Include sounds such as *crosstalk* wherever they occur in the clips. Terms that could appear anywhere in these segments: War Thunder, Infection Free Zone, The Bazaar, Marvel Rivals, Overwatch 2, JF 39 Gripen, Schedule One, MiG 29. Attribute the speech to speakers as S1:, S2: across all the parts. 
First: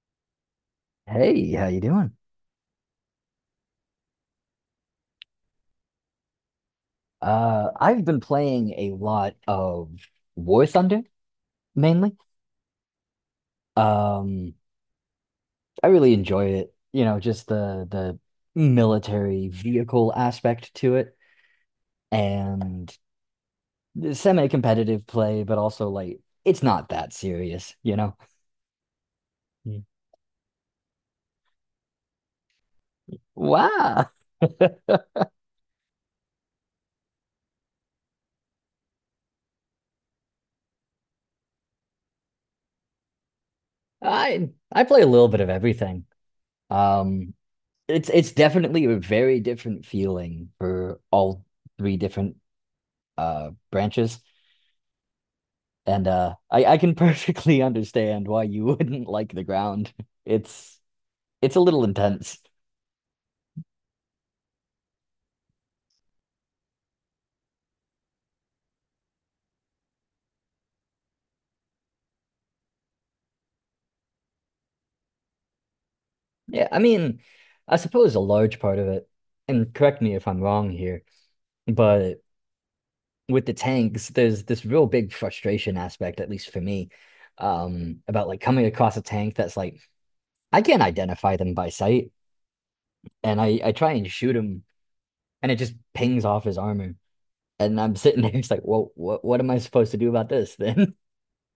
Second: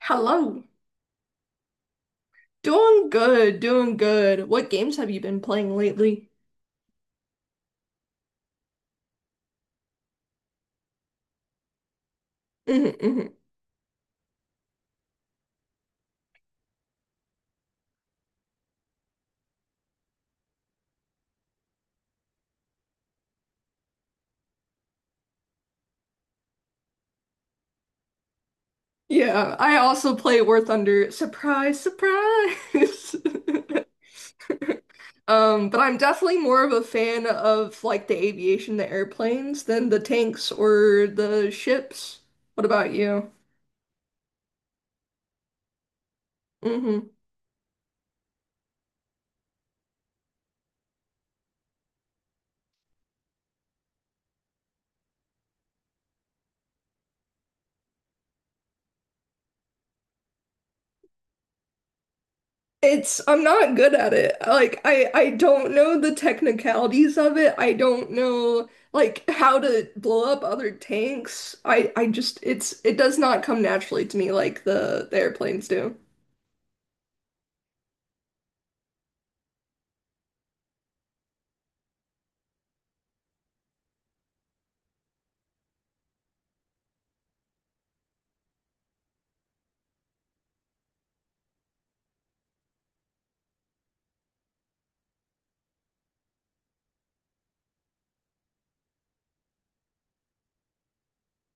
S1: Hello.
S2: Hey, how you doing?
S1: Doing good, doing good. What games have you been playing lately?
S2: I've been playing a lot of War Thunder mainly.
S1: hmm hmm
S2: Um, I really enjoy it. You know, just the military vehicle aspect to it and semi-competitive play, but also like it's not that serious, you know?
S1: Yeah, I
S2: Mm.
S1: also play War Thunder. Surprise, surprise. *laughs*
S2: Wow. *laughs*
S1: But I'm definitely more of a fan of like the aviation, the airplanes, than the tanks or the ships. What about you?
S2: I play a little bit of everything.
S1: Mm-hmm.
S2: Um, it's definitely a very different feeling for all three different branches. And I can *laughs* perfectly understand why you wouldn't like the ground. It's it's a little intense.
S1: It's I'm not good at it. Like I don't know the technicalities of it. I don't know like how to blow up other tanks. I just it's it does not come naturally to me like the airplanes do.
S2: Yeah, I mean, I suppose a large part of it, and correct me if I'm wrong here, but with the tanks, there's this real big frustration aspect, at least for me, about like coming across a tank that's like I can't identify them by sight, and I try and shoot him, and it just pings off his armor, and I'm sitting there, *laughs* it's like, well, what am I supposed to do about this then?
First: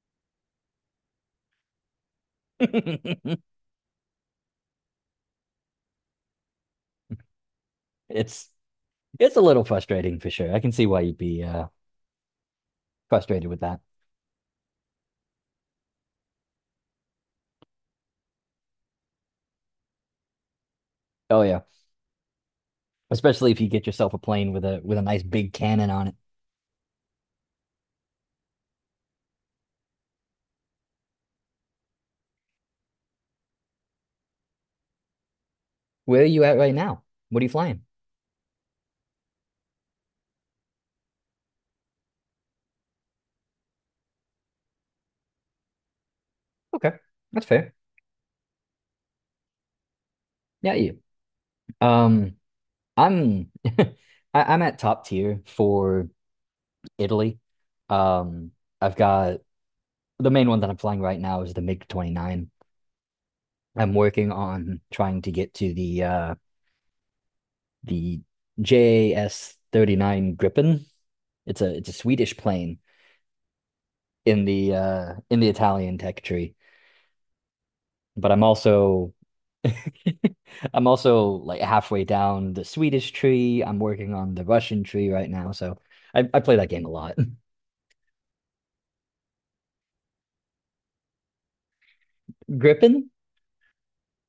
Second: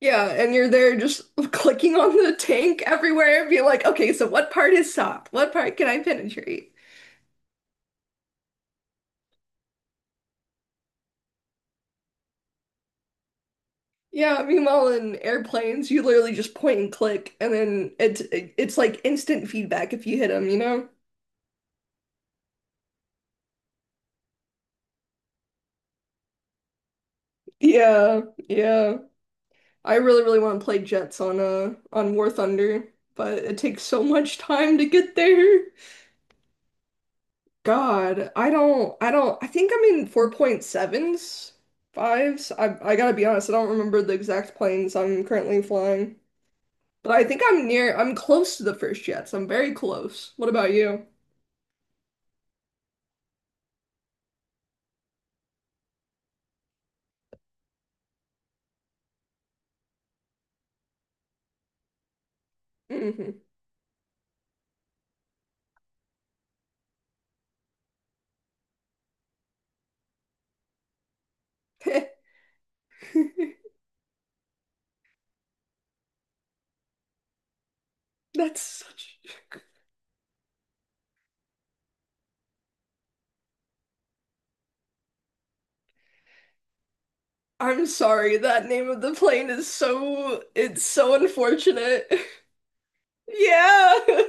S1: Yeah, and you're there just *laughs* clicking on the tank
S2: *laughs*
S1: everywhere and being like, okay, so what part is soft? What part can I penetrate?
S2: It's It's a little frustrating for sure. I can see why you'd be frustrated with that.
S1: Yeah, meanwhile in airplanes, you literally just point and click, and then it's like instant feedback if you hit them.
S2: Oh yeah, especially if you get yourself a plane with a nice big cannon on it.
S1: Yeah, yeah. I really, really want to play Jets on War Thunder, but it takes so much time to get there.
S2: Where are you at right now? What are you flying?
S1: God, I don't I think I'm in 4.7s, fives. I gotta be honest, I don't remember the exact planes I'm currently flying.
S2: Okay,
S1: But I think
S2: that's fair.
S1: I'm close to the first Jets. I'm very close. What about
S2: Yeah, you.
S1: you?
S2: Um, I'm *laughs* I, I'm at top tier for Italy. Um, I've got the main one that I'm flying right now is the MiG 29.
S1: hmm
S2: I'm working on trying to get to the JS 39 Gripen. It's a
S1: *laughs*
S2: Swedish plane in the Italian tech tree. But I'm
S1: That's
S2: also
S1: such
S2: *laughs* I'm also like halfway down the Swedish tree. I'm working on the Russian tree right now, so I play that game a lot.
S1: I'm sorry, that name of the plane is so it's so unfortunate. *laughs*
S2: *laughs* Griffin?
S1: Yeah. *laughs*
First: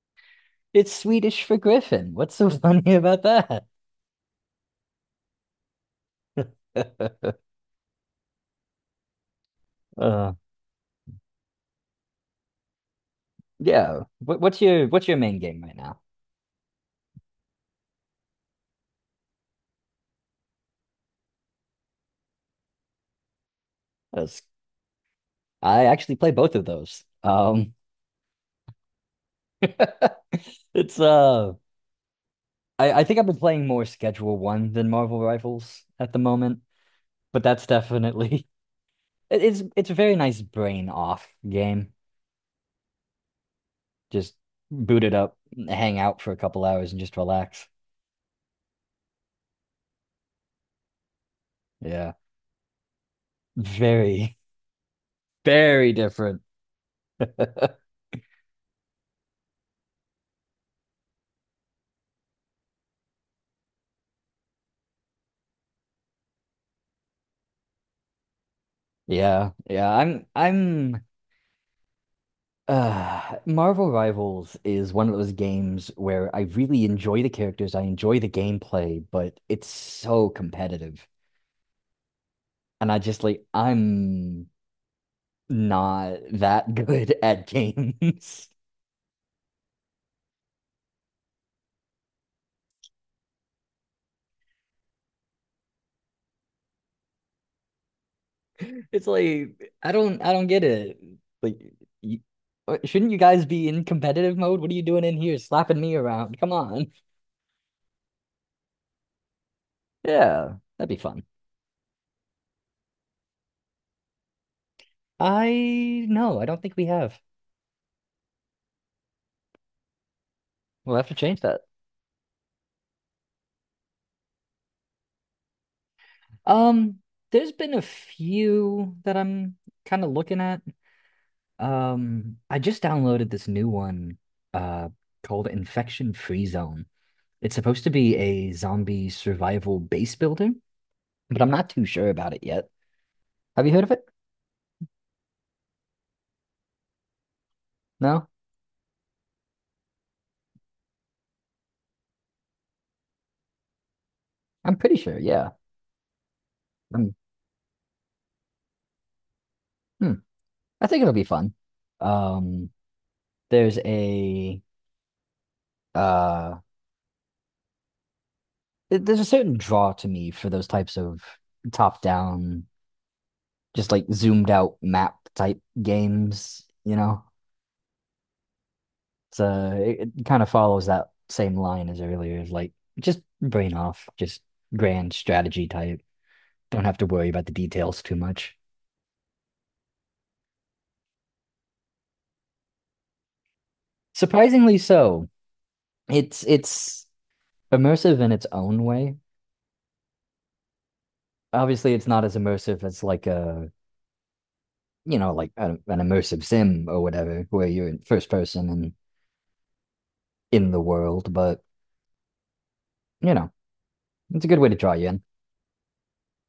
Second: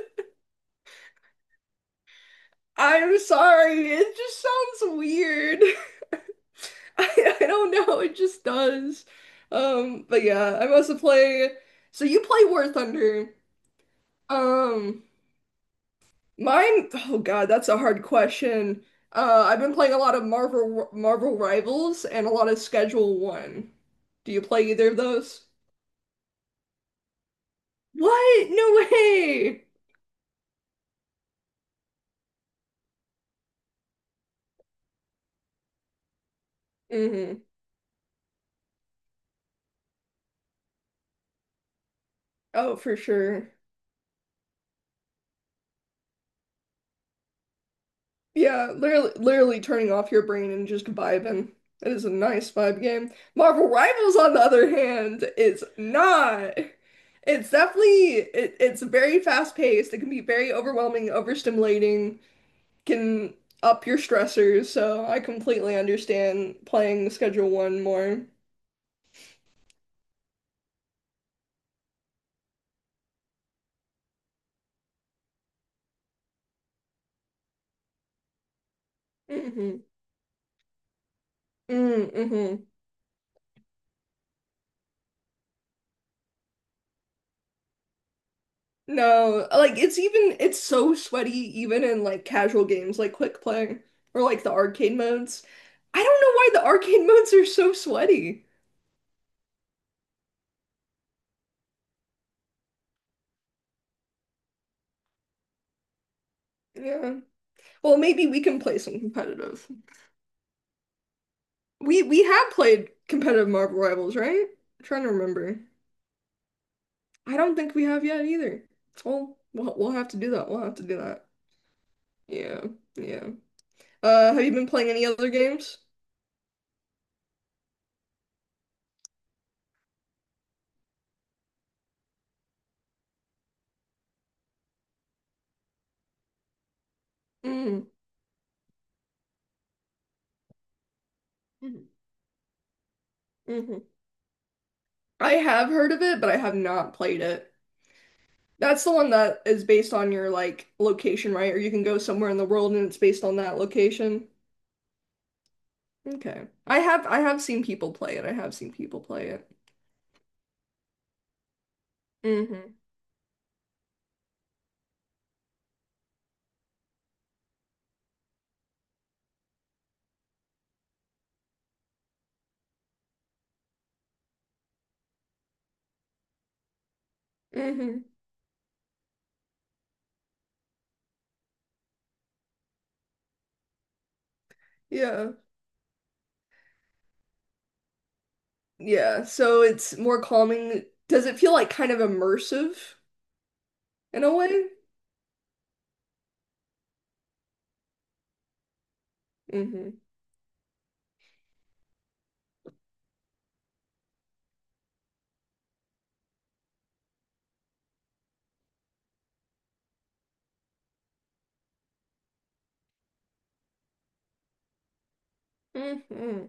S2: It's Swedish for Griffin. What's so *laughs* funny
S1: I'm
S2: about that?
S1: sorry. It just sounds weird. *laughs* I,
S2: *laughs*
S1: I don't know. It just does. But
S2: uh,
S1: yeah, I also play. So you play War Thunder.
S2: yeah. What's your
S1: Um,
S2: what's your main game right now?
S1: mine. Oh God, that's a hard question. I've been playing a lot of Marvel Rivals and a lot of Schedule One. Do
S2: 'Cause
S1: you play either of those?
S2: I actually play both of those.
S1: What? No way.
S2: *laughs* It's I think I've been playing more Schedule One than Marvel Rivals at the moment. But
S1: hmm
S2: that's definitely *laughs* it's a very nice brain off game.
S1: Oh, for sure.
S2: Just boot it up, hang out for a couple hours and just relax.
S1: Yeah, literally, literally turning off your brain and just vibing. It is a
S2: Yeah.
S1: nice vibe game. Marvel Rivals, on
S2: Very,
S1: the other hand, is
S2: very different.
S1: not.
S2: *laughs*
S1: It's definitely it's very fast paced. It can be very overwhelming, overstimulating, can up your stressors. So I completely understand playing Schedule One more.
S2: Yeah. Yeah, I'm Marvel Rivals is one of those games where I really enjoy the characters, I enjoy the gameplay, but it's
S1: Mm-hmm.
S2: so competitive.
S1: Mm-hmm.
S2: And I just like I'm not that good *laughs* at games.
S1: No, like it's so sweaty even in like casual games like quick play or like the arcade modes. I don't know why the arcade *laughs* modes are so sweaty.
S2: It's like I don't get it. Like you, shouldn't you guys be in competitive mode? What are you doing in here slapping me around? Come on.
S1: Yeah. Well, maybe we can play some competitive.
S2: Yeah, that'd be fun.
S1: We have played competitive Marvel Rivals, right? I'm trying to remember.
S2: I no, I don't think we have.
S1: I don't think we have yet either. Well, we'll have to do that. We'll have to
S2: We'll
S1: do
S2: have to
S1: that.
S2: change that.
S1: Yeah. Yeah. Have you been playing any other games?
S2: Um, there's been a few that I'm kind of looking at. I just downloaded this new one uh called Infection Free Zone. It's supposed
S1: Mm.
S2: to be a zombie survival base builder, but I'm not too
S1: Mhm.
S2: sure about it yet. Have you
S1: hmm
S2: heard of it?
S1: I have heard of it, but I have not played it.
S2: No?
S1: That's the one that is based on your like location, right? Or you can go somewhere in the world and it's based on that location.
S2: I'm pretty sure, yeah.
S1: Okay.
S2: Um,
S1: I have seen people play it. I have seen people play it.
S2: hmm. I think it'll be fun. Um,
S1: Mm-hmm.
S2: there's a uh, there's a certain draw to me for those types of top-down, just like zoomed out map type games, you know?
S1: Mm-hmm.
S2: So it kind of follows that same line as earlier, is like just brain off, just grand
S1: Yeah.
S2: strategy type. Don't have to worry about the details too much.
S1: Yeah. So it's more calming. Does it feel like kind of immersive in a way?
S2: Surprisingly so. It's immersive in its own way.
S1: Mm-hmm.
S2: Obviously it's not as immersive as like a you know like a, an immersive sim or whatever where you're in first person and in the world, but you know it's a good way to draw you in.
S1: Mm-hmm.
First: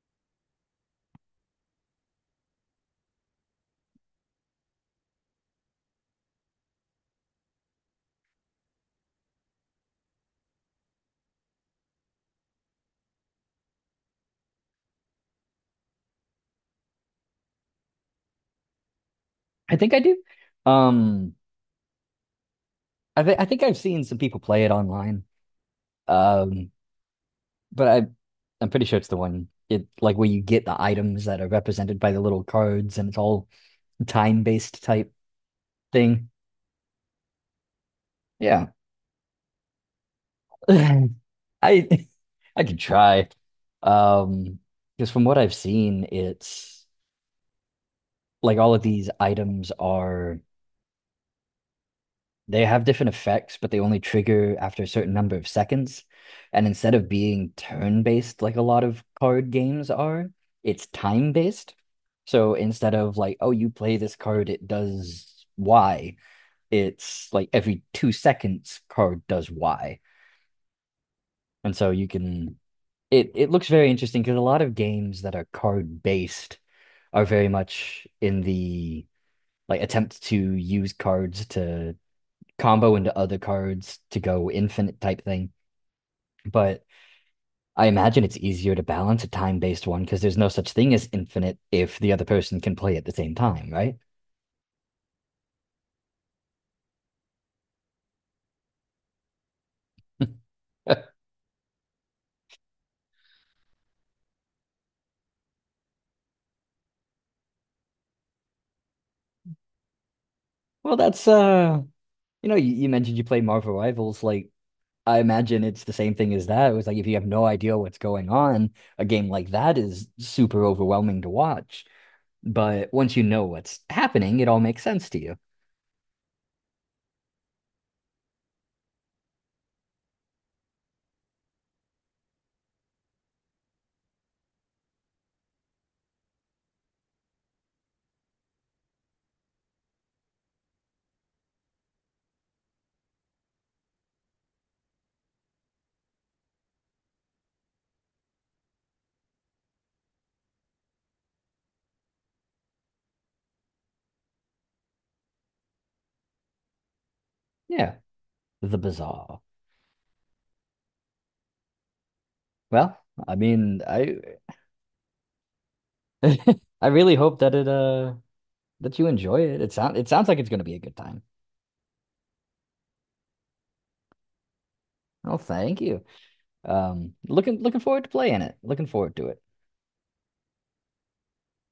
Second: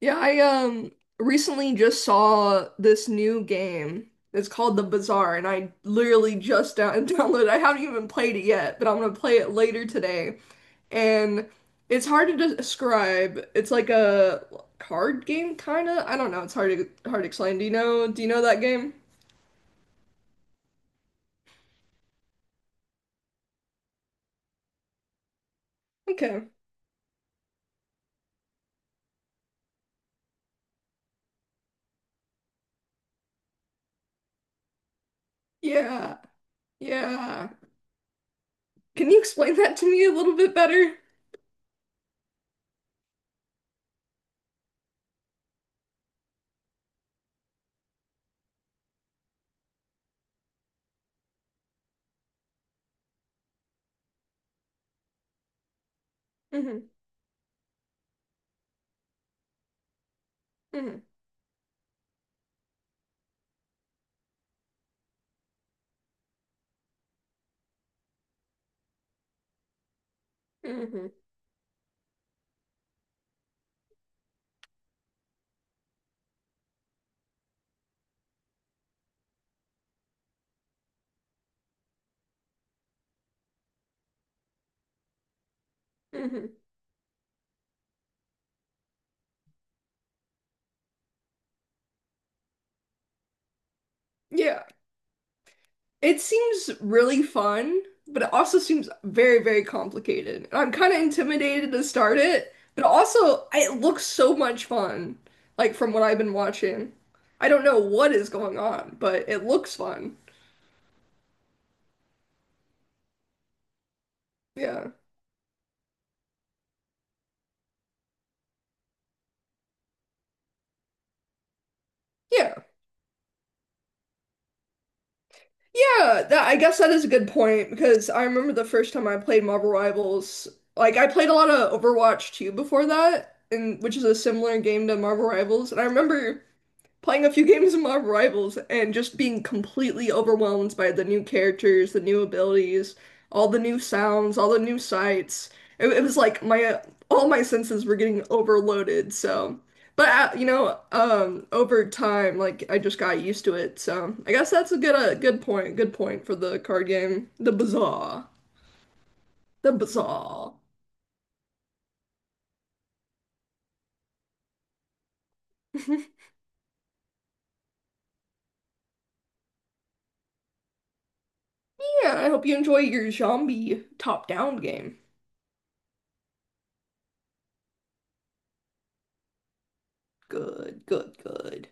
S1: Yeah, I recently just saw this new game. It's called The Bazaar, and I literally just down *laughs* downloaded. I haven't even played it yet, but I'm gonna play it later today. And it's hard to describe. It's like a card game, kind of. I don't know. It's hard to hard to explain. Do you know that game?
S2: I think I do. um I think I've seen some people play it online.
S1: Okay.
S2: um but I'm pretty sure it's the one it like where you get the items that are represented by the little cards and it's all time based type
S1: Yeah.
S2: thing.
S1: Yeah.
S2: Yeah.
S1: Can you explain that to me a little bit
S2: *laughs*
S1: better?
S2: i I could try. um because from what I've seen it's like all of these items are they have different effects, but they only trigger after a certain number of seconds. And
S1: hmm
S2: instead of being turn-based like a lot of card games are, it's
S1: hmm
S2: time-based. So instead of like, oh, you play this card, it does Y, it's like every 2 seconds card does Y.
S1: hmm
S2: And so you can it looks very interesting because a lot of games that are card-based are very much in the like attempt to use cards to combo into other cards to go infinite type thing.
S1: hmm
S2: But I imagine it's easier to balance a time based one because there's no such thing as infinite if the other person can play at the same time, right?
S1: Yeah. It seems really fun, but it also seems very, very complicated. And I'm kind of
S2: *laughs*
S1: intimidated to start it, but also it looks so much fun, like from what I've been watching. I don't know what is going on, but it looks fun.
S2: well, that's you know, you mentioned you play Marvel Rivals. Like,
S1: Yeah.
S2: I imagine it's the same thing as that. It was like if you have no idea what's going on, a game like that is super overwhelming to watch.
S1: Yeah.
S2: But once you know what's happening, it all makes sense to you.
S1: Yeah, that I guess that is a good point because I remember the first time I played Marvel Rivals, like I played a lot of Overwatch 2 before that, and which is a similar game to Marvel Rivals, and I remember playing a few games of Marvel Rivals and just being completely overwhelmed by the new characters, the new abilities, all the new sounds, all the new sights. It was like my all my senses were getting overloaded. So, but over time, like I just got used to it. So I guess that's a good point. Good point for the card game,
S2: Yeah, the bizarre.
S1: the bazaar.
S2: Well, I mean, I *laughs*
S1: *laughs*
S2: I really hope that it that you enjoy it. It sound it sounds like it's gonna be a good time.
S1: Yeah, I hope you enjoy your zombie top-down game.
S2: Oh, thank you. Looking forward to playing it. Looking forward to it.
S1: Good, good, good.